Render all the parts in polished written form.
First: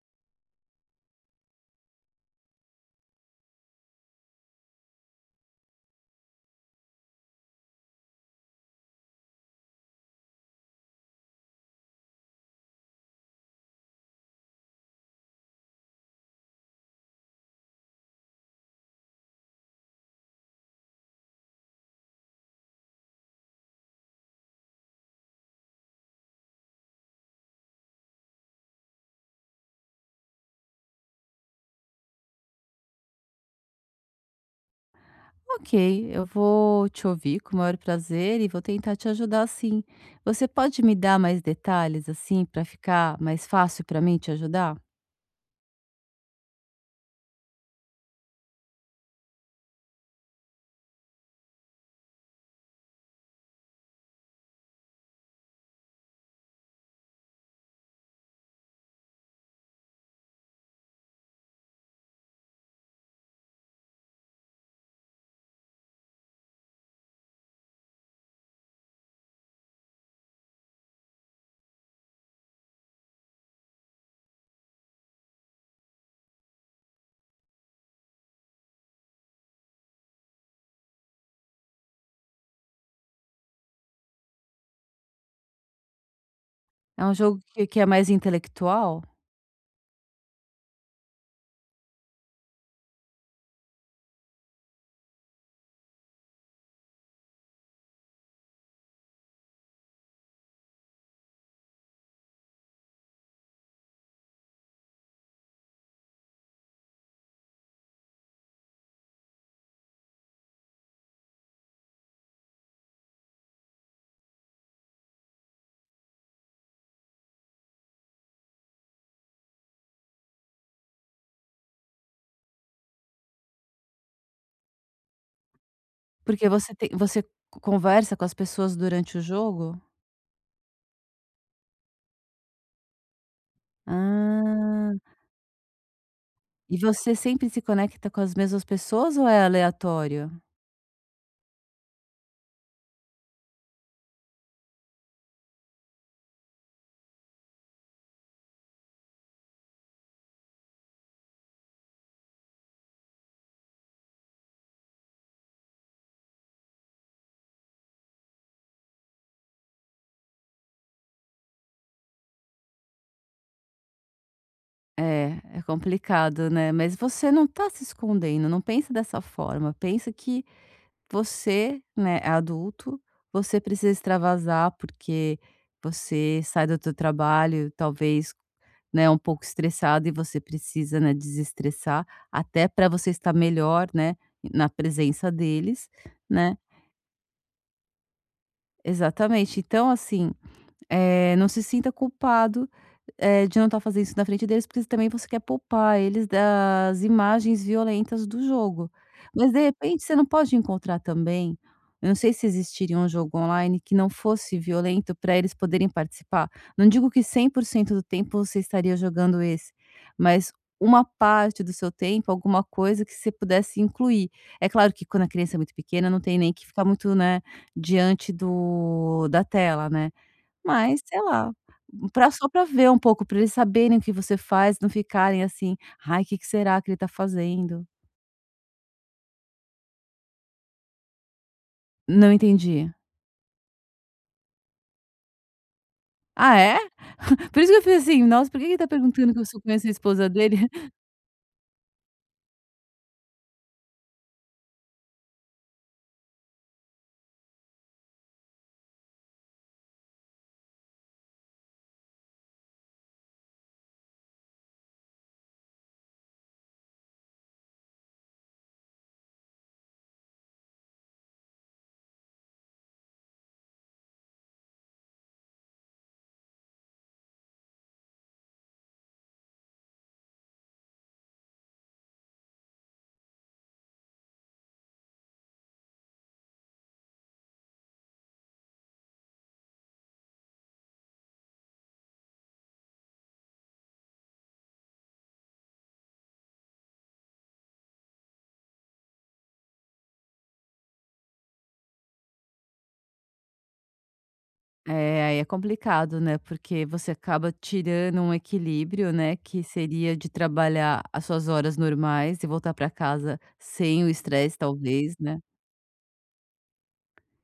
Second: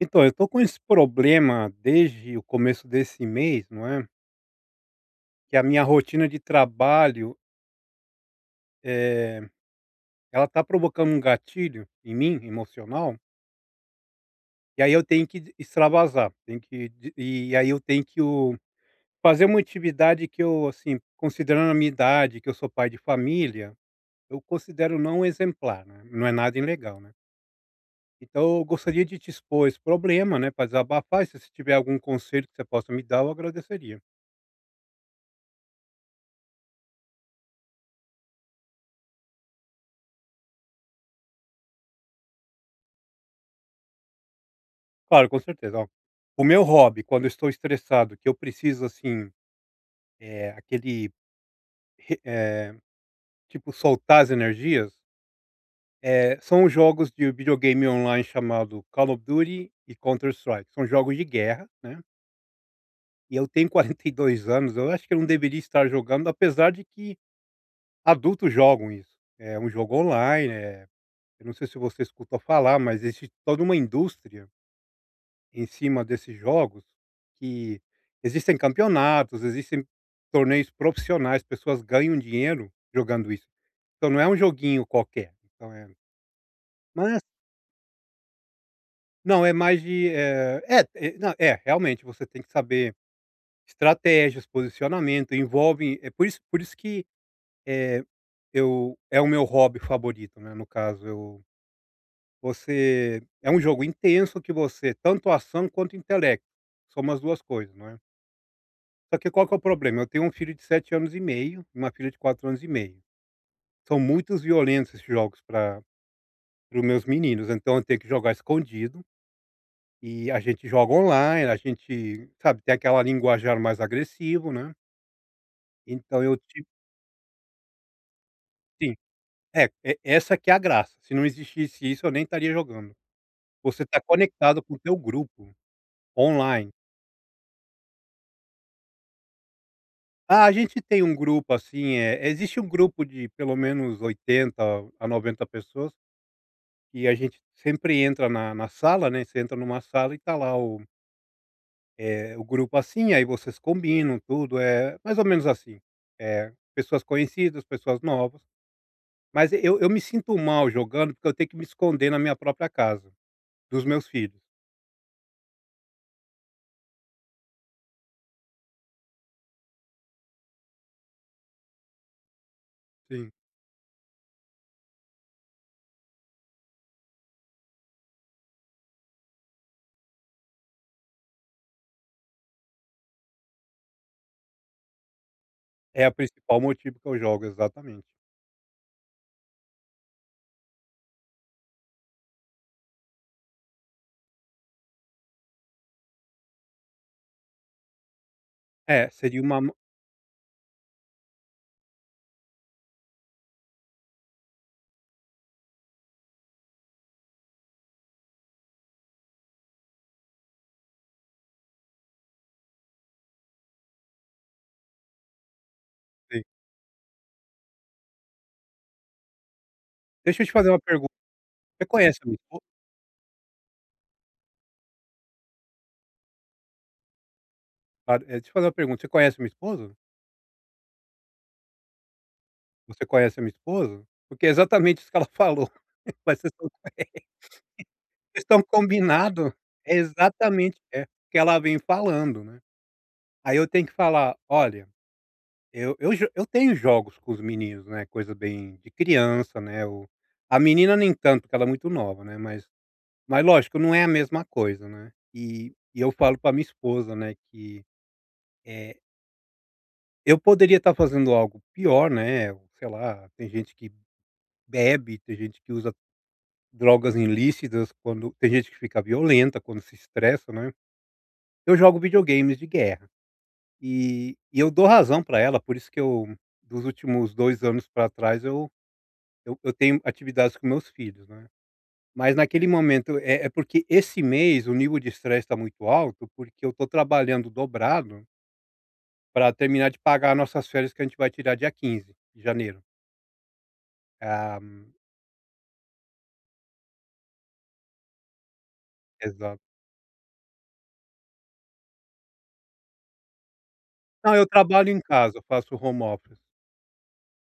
Então, eu tô com esse problema desde o começo desse mês, não é? Que a minha rotina de trabalho, eh, ela tá provocando um gatilho em mim, emocional, e aí eu tenho que extravasar, tenho que de e aí eu tenho que o fazer uma atividade que eu, assim, considerando a minha idade, que eu sou pai de família, eu considero não exemplar, né, não é nada ilegal, né. Então eu gostaria de te expor esse problema, né, para desabafar, e se você tiver algum conselho que você possa me dar, eu agradeceria. Ok, eu vou te ouvir com o maior prazer e vou tentar te ajudar sim. Você pode me dar mais detalhes assim para ficar mais fácil para mim te ajudar? Claro, com certeza. Ó, o meu hobby quando eu estou estressado, que eu preciso assim, eh, aquele re eh, tipo soltar as energias, são os jogos de videogame online chamado Call of Duty e Counter Strike. São jogos de guerra, né, e eu tenho 42 anos, eu acho que eu não deveria estar jogando, apesar de que adultos jogam isso. É um jogo online, eu não sei se você escutou falar, mas existe toda uma indústria em cima desses jogos, que existem campeonatos, existem torneios profissionais, pessoas ganham dinheiro jogando isso. Então não é um joguinho qualquer. É um mas jogo que é mais intelectual? não, é mais de, não, é, realmente você tem que saber estratégias, posicionamento, envolve. É eu é O meu hobby favorito, né, no caso eu você é um jogo intenso que você tanto ação quanto intelecto, são as 2 coisas, não é? Só que qual que é o problema? Eu tenho um filho de 7 anos e meio e uma filha de 4 anos e meio. São muitos violentos esses jogos para os meus meninos, então eu tenho que jogar escondido e a gente joga online, a gente, sabe, tem aquela linguajar mais agressivo, né. Então eu Porque tive você tem, você conversa com as pessoas Sim, durante o é, jogo? e essa que é a graça, se não existisse isso eu nem estaria jogando. Você está conectado com o Ah, teu grupo online. e você sempre se conecta com as mesmas pessoas ou é aleatório? Ah, a gente tem um grupo, assim. É, existe um grupo de pelo menos 80 a 90 pessoas. E a gente sempre entra na sala, né, você entra numa sala e tá lá o grupo, assim, aí vocês combinam tudo, é mais ou menos assim, é pessoas conhecidas, pessoas novas, mas eu me sinto mal jogando, porque eu tenho que me esconder na minha própria casa, dos meus filhos. É, é complicado, né. Mas você não tá se escondendo, não pensa dessa forma, pensa que você, né, é adulto, Sim. você precisa extravasar, porque você sai do teu trabalho, talvez, né, um pouco estressado e você precisa, né, desestressar, até para você estar melhor, né, na presença deles, É o né. principal motivo que eu jogo, exatamente. Exatamente. Então, assim, não se sinta culpado, de não estar fazendo isso na frente deles, porque também você quer poupar eles das imagens violentas do jogo. É, seria Mas, uma de ma repente, você não pode encontrar também eu não sei se existiria um jogo online que não fosse violento para eles poderem participar. Não digo que 100% do tempo você estaria jogando esse, mas uma parte do seu tempo, alguma coisa que você pudesse incluir. É claro que quando a criança é muito pequena, não tem sim. nem que ficar muito, né, diante do da tela, né. Deixa eu te fazer uma Mas, pergunta, sei lá, você conhece a pra minha só esposa? pra ver um pouco, pra eles saberem o que você faz, não ficarem assim: "Ai, que será que ele tá fazendo?". Claro, deixa eu te fazer uma pergunta, você conhece a minha esposa? Não entendi. Você conhece a minha esposa? Porque é exatamente isso que ela falou. vai ser Ah, é? Por isso que eu fiz assim: Vocês "Nossa, por estão que que ele tá perguntando que eu combinado só conheço a É esposa dele?". exatamente é, que ela vem falando, né. Aí eu tenho que falar: "Olha, eu tenho jogos com os meninos, né, coisa bem de criança, né", o a menina nem tanto, porque ela é muito nova, né, mas lógico, não é a mesma coisa, né. E eu falo pra minha esposa, né, que, eh, eu poderia estar fazendo algo pior, né, sei lá, tem gente que bebe, tem gente que usa drogas ilícitas, quando tem gente que fica violenta quando se estressa, né. Eu jogo videogames de guerra, e eu dou razão para ela, por isso que eu dos últimos 2 anos para trás eu tenho atividades com meus filhos, né. Mas naquele momento é porque esse mês o nível de estresse está muito alto, porque eu estou trabalhando dobrado para terminar de pagar nossas férias que a gente vai tirar dia 15 de janeiro. Ah, É, aí é complicado, né, porque você acaba tirando um equilíbrio, né, exato. que seria de trabalhar as suas horas normais e voltar pra casa sem o Não, eu estresse, trabalho em talvez, casa, né. eu faço home office.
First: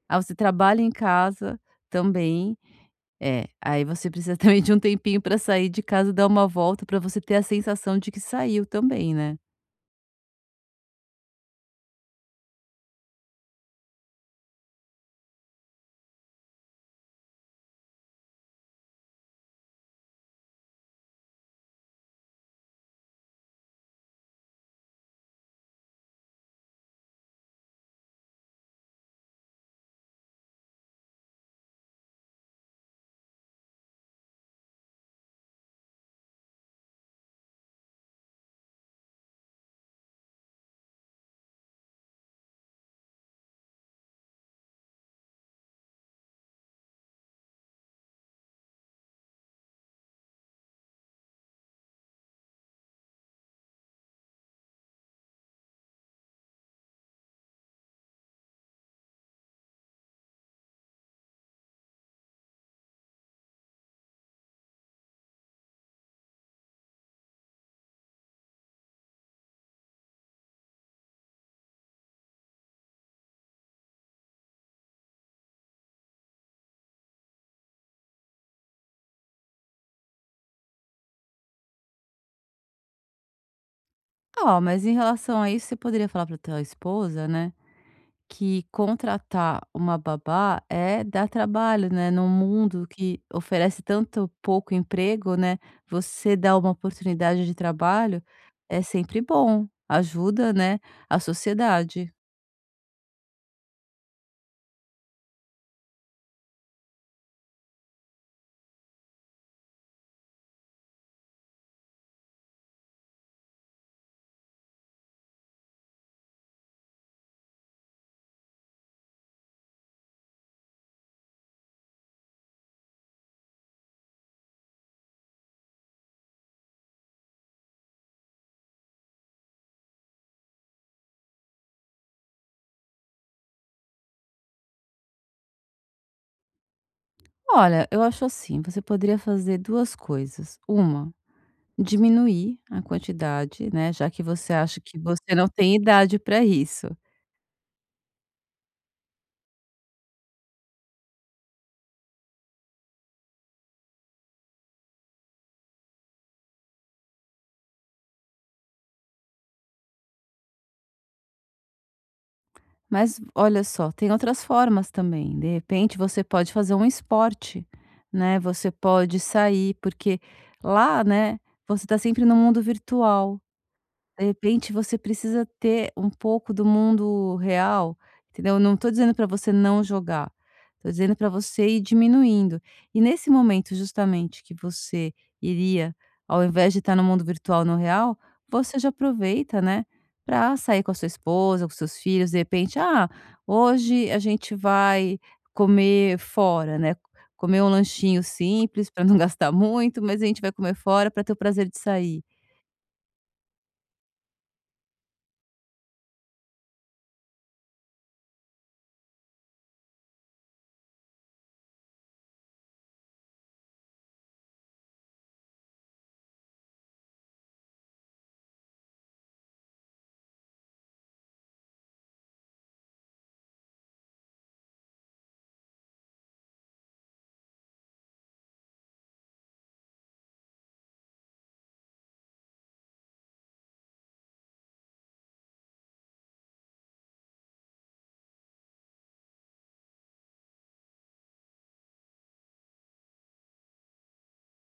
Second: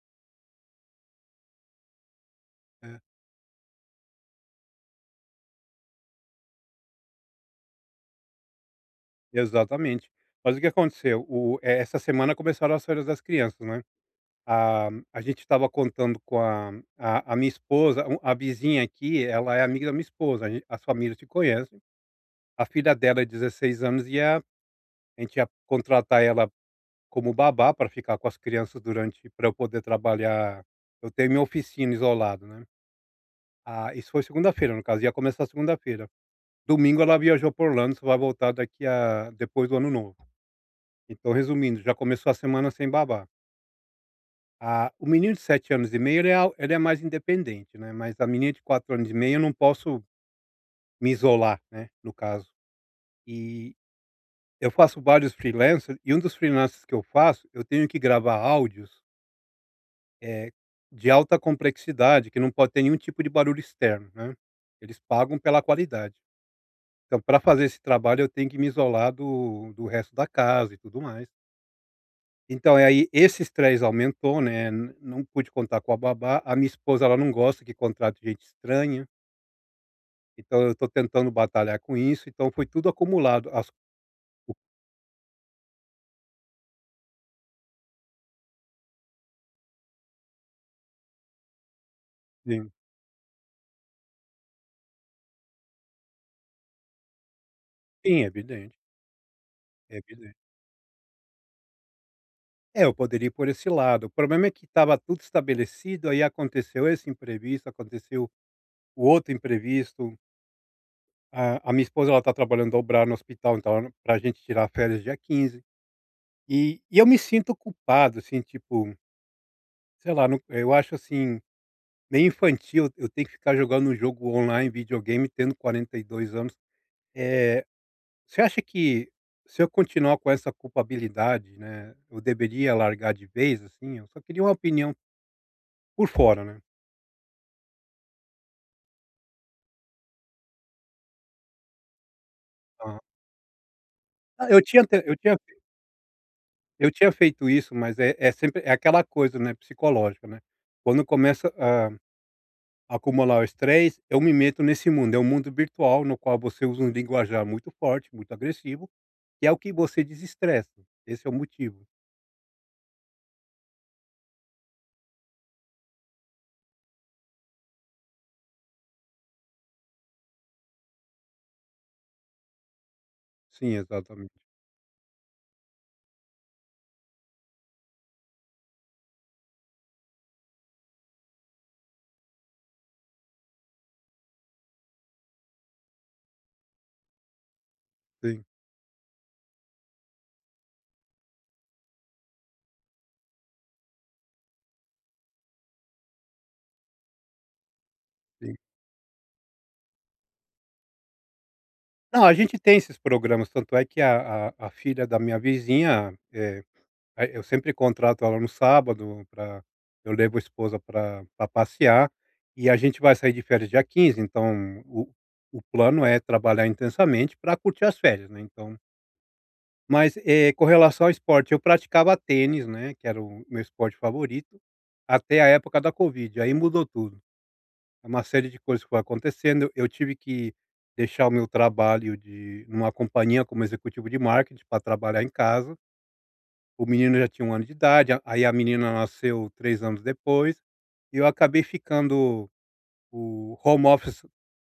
Ah, você trabalha em casa também. É, É, aí você precisa também de um tempinho para sair de casa, dar uma volta para você ter a sensação de que saiu também, né. exatamente. Mas o que aconteceu, essa semana começaram as férias das crianças, né. A a gente estava contando com a minha esposa, um a vizinha aqui, ela é amiga da minha esposa, a gen as famílias se conhecem. A filha dela é 16 anos e a gente ia contratar ela como babá para ficar com as crianças, durante para eu poder trabalhar, eu tenho minha oficina isolado, né. Ah, isso foi segunda-feira, no caso, ia começar segunda-feira. Domingo ela viajou pra Orlando, só vai voltar daqui a depois do ano novo. Então, resumindo, já começou a semana sem babá. Ah, o menino de 7 anos e meio, ele é al ele é mais independente, né, mas a menina de 4 anos e meio eu não posso me isolar, né, no caso. E eu faço vários freelancer, e um dos freelances que eu faço, eu tenho que gravar áudios, eh, de alta complexidade, que não pode ter nenhum tipo de barulho externo, né. Eles pagam pela qualidade. Então, para fazer esse trabalho eu tenho que me isolar do resto da casa e tudo mais. Então, aí esses 3 aumentou, né, n não pude contar com a babá, a minha esposa ela não gosta que contrate gente estranha, então eu estou tentando batalhar com isso, então foi tudo acumulado. As Ó, mas em relação a isso, você poderia falar pra tua esposa, né, que contratar uma babá é dar trabalho, né, num Sim, mundo que oferece tanto pouco emprego, né, você dar uma oportunidade de sim, trabalho é evidente, é sempre bom, é evidente. ajuda, né, a sociedade. É, eu poderia ir por esse lado, o problema é que estava tudo estabelecido, aí aconteceu esse imprevisto, aconteceu o outro imprevisto, a minha esposa ela está trabalhando dobrado no hospital, então para a gente tirar férias dia 15. E eu me sinto culpado, assim, tipo, sei lá, não, eu acho assim. Nem infantil, eu tenho que ficar jogando um jogo online, videogame, tendo 42 anos. Eh, você acha que se eu continuar com essa culpabilidade, né, eu deveria largar de vez, assim? Eu só queria uma opinião por fora, né. Olha, eu acho assim, você poderia fazer 2 coisas. Uma, diminuir a Aham. quantidade, né, já que Ah, você eu acha tinha te que você não tem idade para isso. eu tinha feito isso, mas é sempre é aquela coisa, né, psicológica, né. Quando começa a acumular o estresse, eu me meto nesse mundo, é um mundo virtual no qual você usa um linguajar muito forte, muito agressivo, que é o que você desestressa, esse é o motivo. Mas olha só, tem outras formas também. De repente, você pode fazer um esporte, né, você pode sair, porque lá, né, você está sempre no mundo virtual. Sim, De exatamente. repente você precisa ter um pouco do mundo real, entendeu? Não tô dizendo para você não jogar, tô dizendo para você ir diminuindo. E nesse momento justamente que você iria, ao invés de estar no mundo virtual, no real, Sim, você já aproveita, né, para sair com a sua esposa, com seus filhos, de repente: "Ah, hoje a gente vai comer fora", né, comer um lanchinho sim. simples para não gastar muito, mas a gente vai comer fora para ter o prazer de sair. Não, a gente tem esses programas, tanto é que a filha da minha vizinha, eh, a eu sempre contrato ela no sábado pra eu levo a esposa para pra passear, e a gente vai sair de férias dia 15, então o plano é trabalhar intensamente para curtir as férias, né. Então, mas, com relação ao esporte, eu praticava tênis, né, que era o meu esporte favorito, até a época da Covid, aí mudou tudo. É uma série de coisas que foi acontecendo, eu tive que deixar o meu trabalho de numa companhia como executivo de marketing para trabalhar em casa. O menino já tinha 1 ano de idade, a aí a menina nasceu 3 anos depois, e eu acabei ficando o home office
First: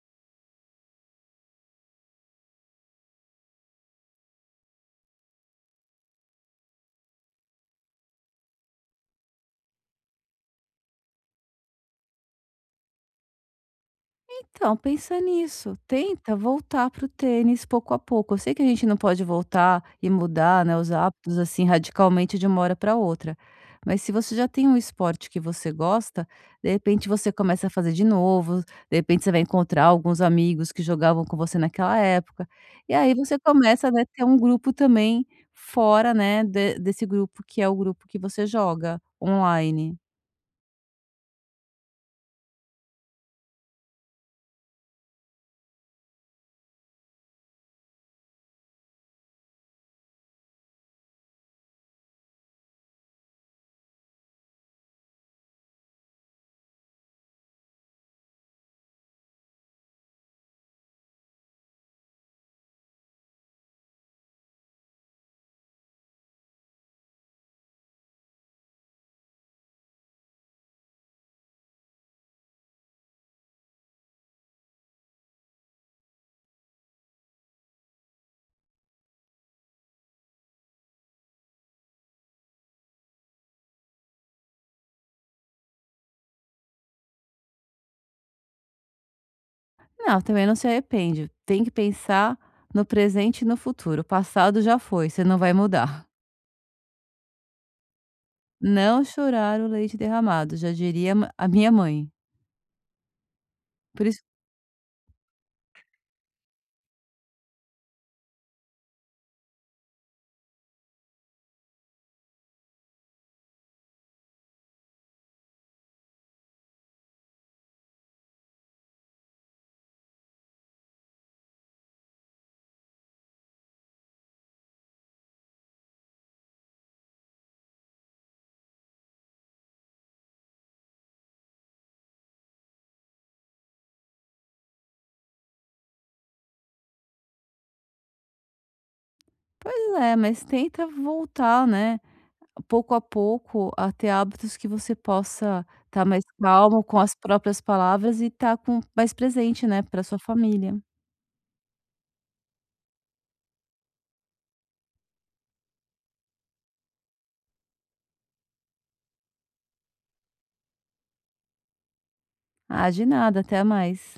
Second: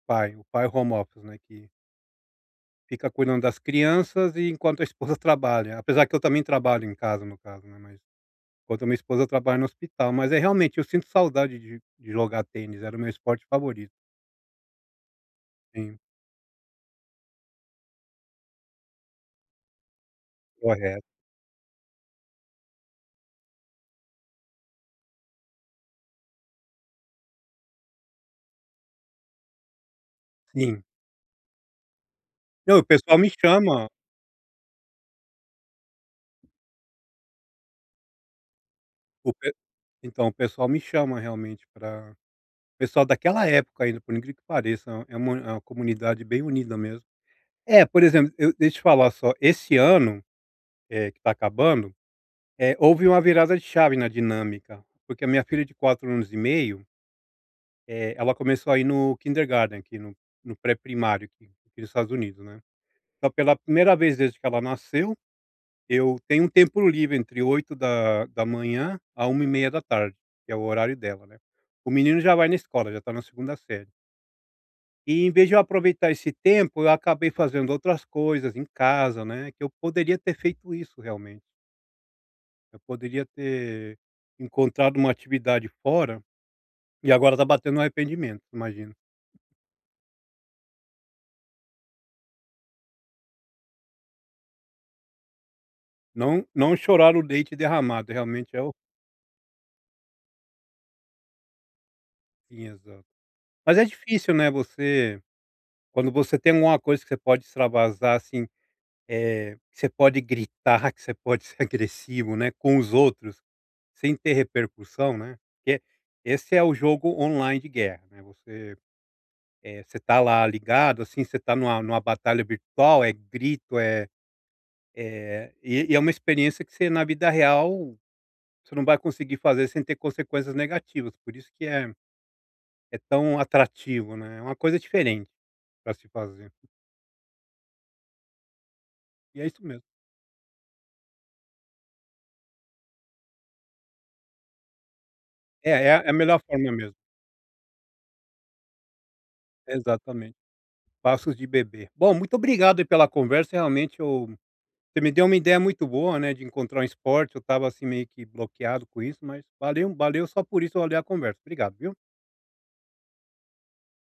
pai, o pai home office, né, que fica cuidando das crianças e enquanto a esposa trabalha, apesar que eu também trabalho em casa, no caso, né, mas enquanto a minha esposa trabalha no hospital. Mas é realmente, eu sinto saudade de jogar tênis, era o meu esporte favorito. Então, pensa nisso, Sim, tenta voltar pro tênis pouco a pouco. Eu sei que a gente não pode voltar e mudar, né, os correto. hábitos assim radicalmente de uma hora para outra, mas se você já tem um esporte que você gosta, de repente você começa a fazer de novo, de repente você vai encontrar alguns amigos Sim. que jogavam com você naquela época, Não, o e aí pessoal me você chama, começa, né, ter um grupo também fora, né, de desse grupo que é o grupo que você joga o pe online. então, o pessoal me chama realmente pra pessoal daquela época ainda, por incrível que pareça, é uma comunidade bem unida mesmo. É, por exemplo, eu deixa eu falar só, esse ano, que está acabando, houve uma virada de chave na dinâmica, porque a minha filha de 4 anos e meio, ela começou a ir no kindergarten, aqui no pré-primário aqui nos Estados Unidos, né. Então, pela primeira vez desde que ela nasceu, eu tenho um tempo livre entre 8 da manhã a 1:30 da tarde, que é o horário dela, né. O menino já vai na escola, já está na segunda série. E em vez de eu aproveitar esse tempo, eu acabei fazendo outras coisas em casa, né, que eu poderia ter feito isso realmente. Eu poderia ter encontrado uma atividade fora, e agora está batendo um arrependimento, imagina. Não, também não se arrepende. Tem que pensar no presente e no futuro. O passado já foi, você não vai mudar. Não, não chorar o leite derramado, realmente é o Não chorar o leite derramado, já diria a minha mãe. sim, exato. Mas é Por isso, difícil, né, você, quando você tem alguma coisa que você pode extravasar, assim, que você pode gritar, que você pode ser agressivo, né, com os outros, sem ter repercussão, né, porque esse é o jogo online de guerra, né, você tá lá ligado, assim, você tá numa batalha virtual, é grito, é uma experiência que você na vida real, você não vai conseguir fazer sem ter consequências negativas, por isso que é tão atrativo, né, é uma coisa diferente para se fazer. E é isso mesmo. pois é, mas tenta voltar, né? Pouco a pouco, a ter hábitos que você possa É, é a estar é a mais melhor forma calmo mesmo. com as próprias palavras e estar com mais presente, né, para sua Exatamente. família. Passos de bebê. Bom, muito obrigado aí pela conversa, realmente eu você me deu uma ideia muito boa, né, de encontrar um esporte, eu estava assim meio que bloqueado com isso, mas valeu só por isso, eu olhei a conversa. Obrigado, viu. Ah, de nada, até mais.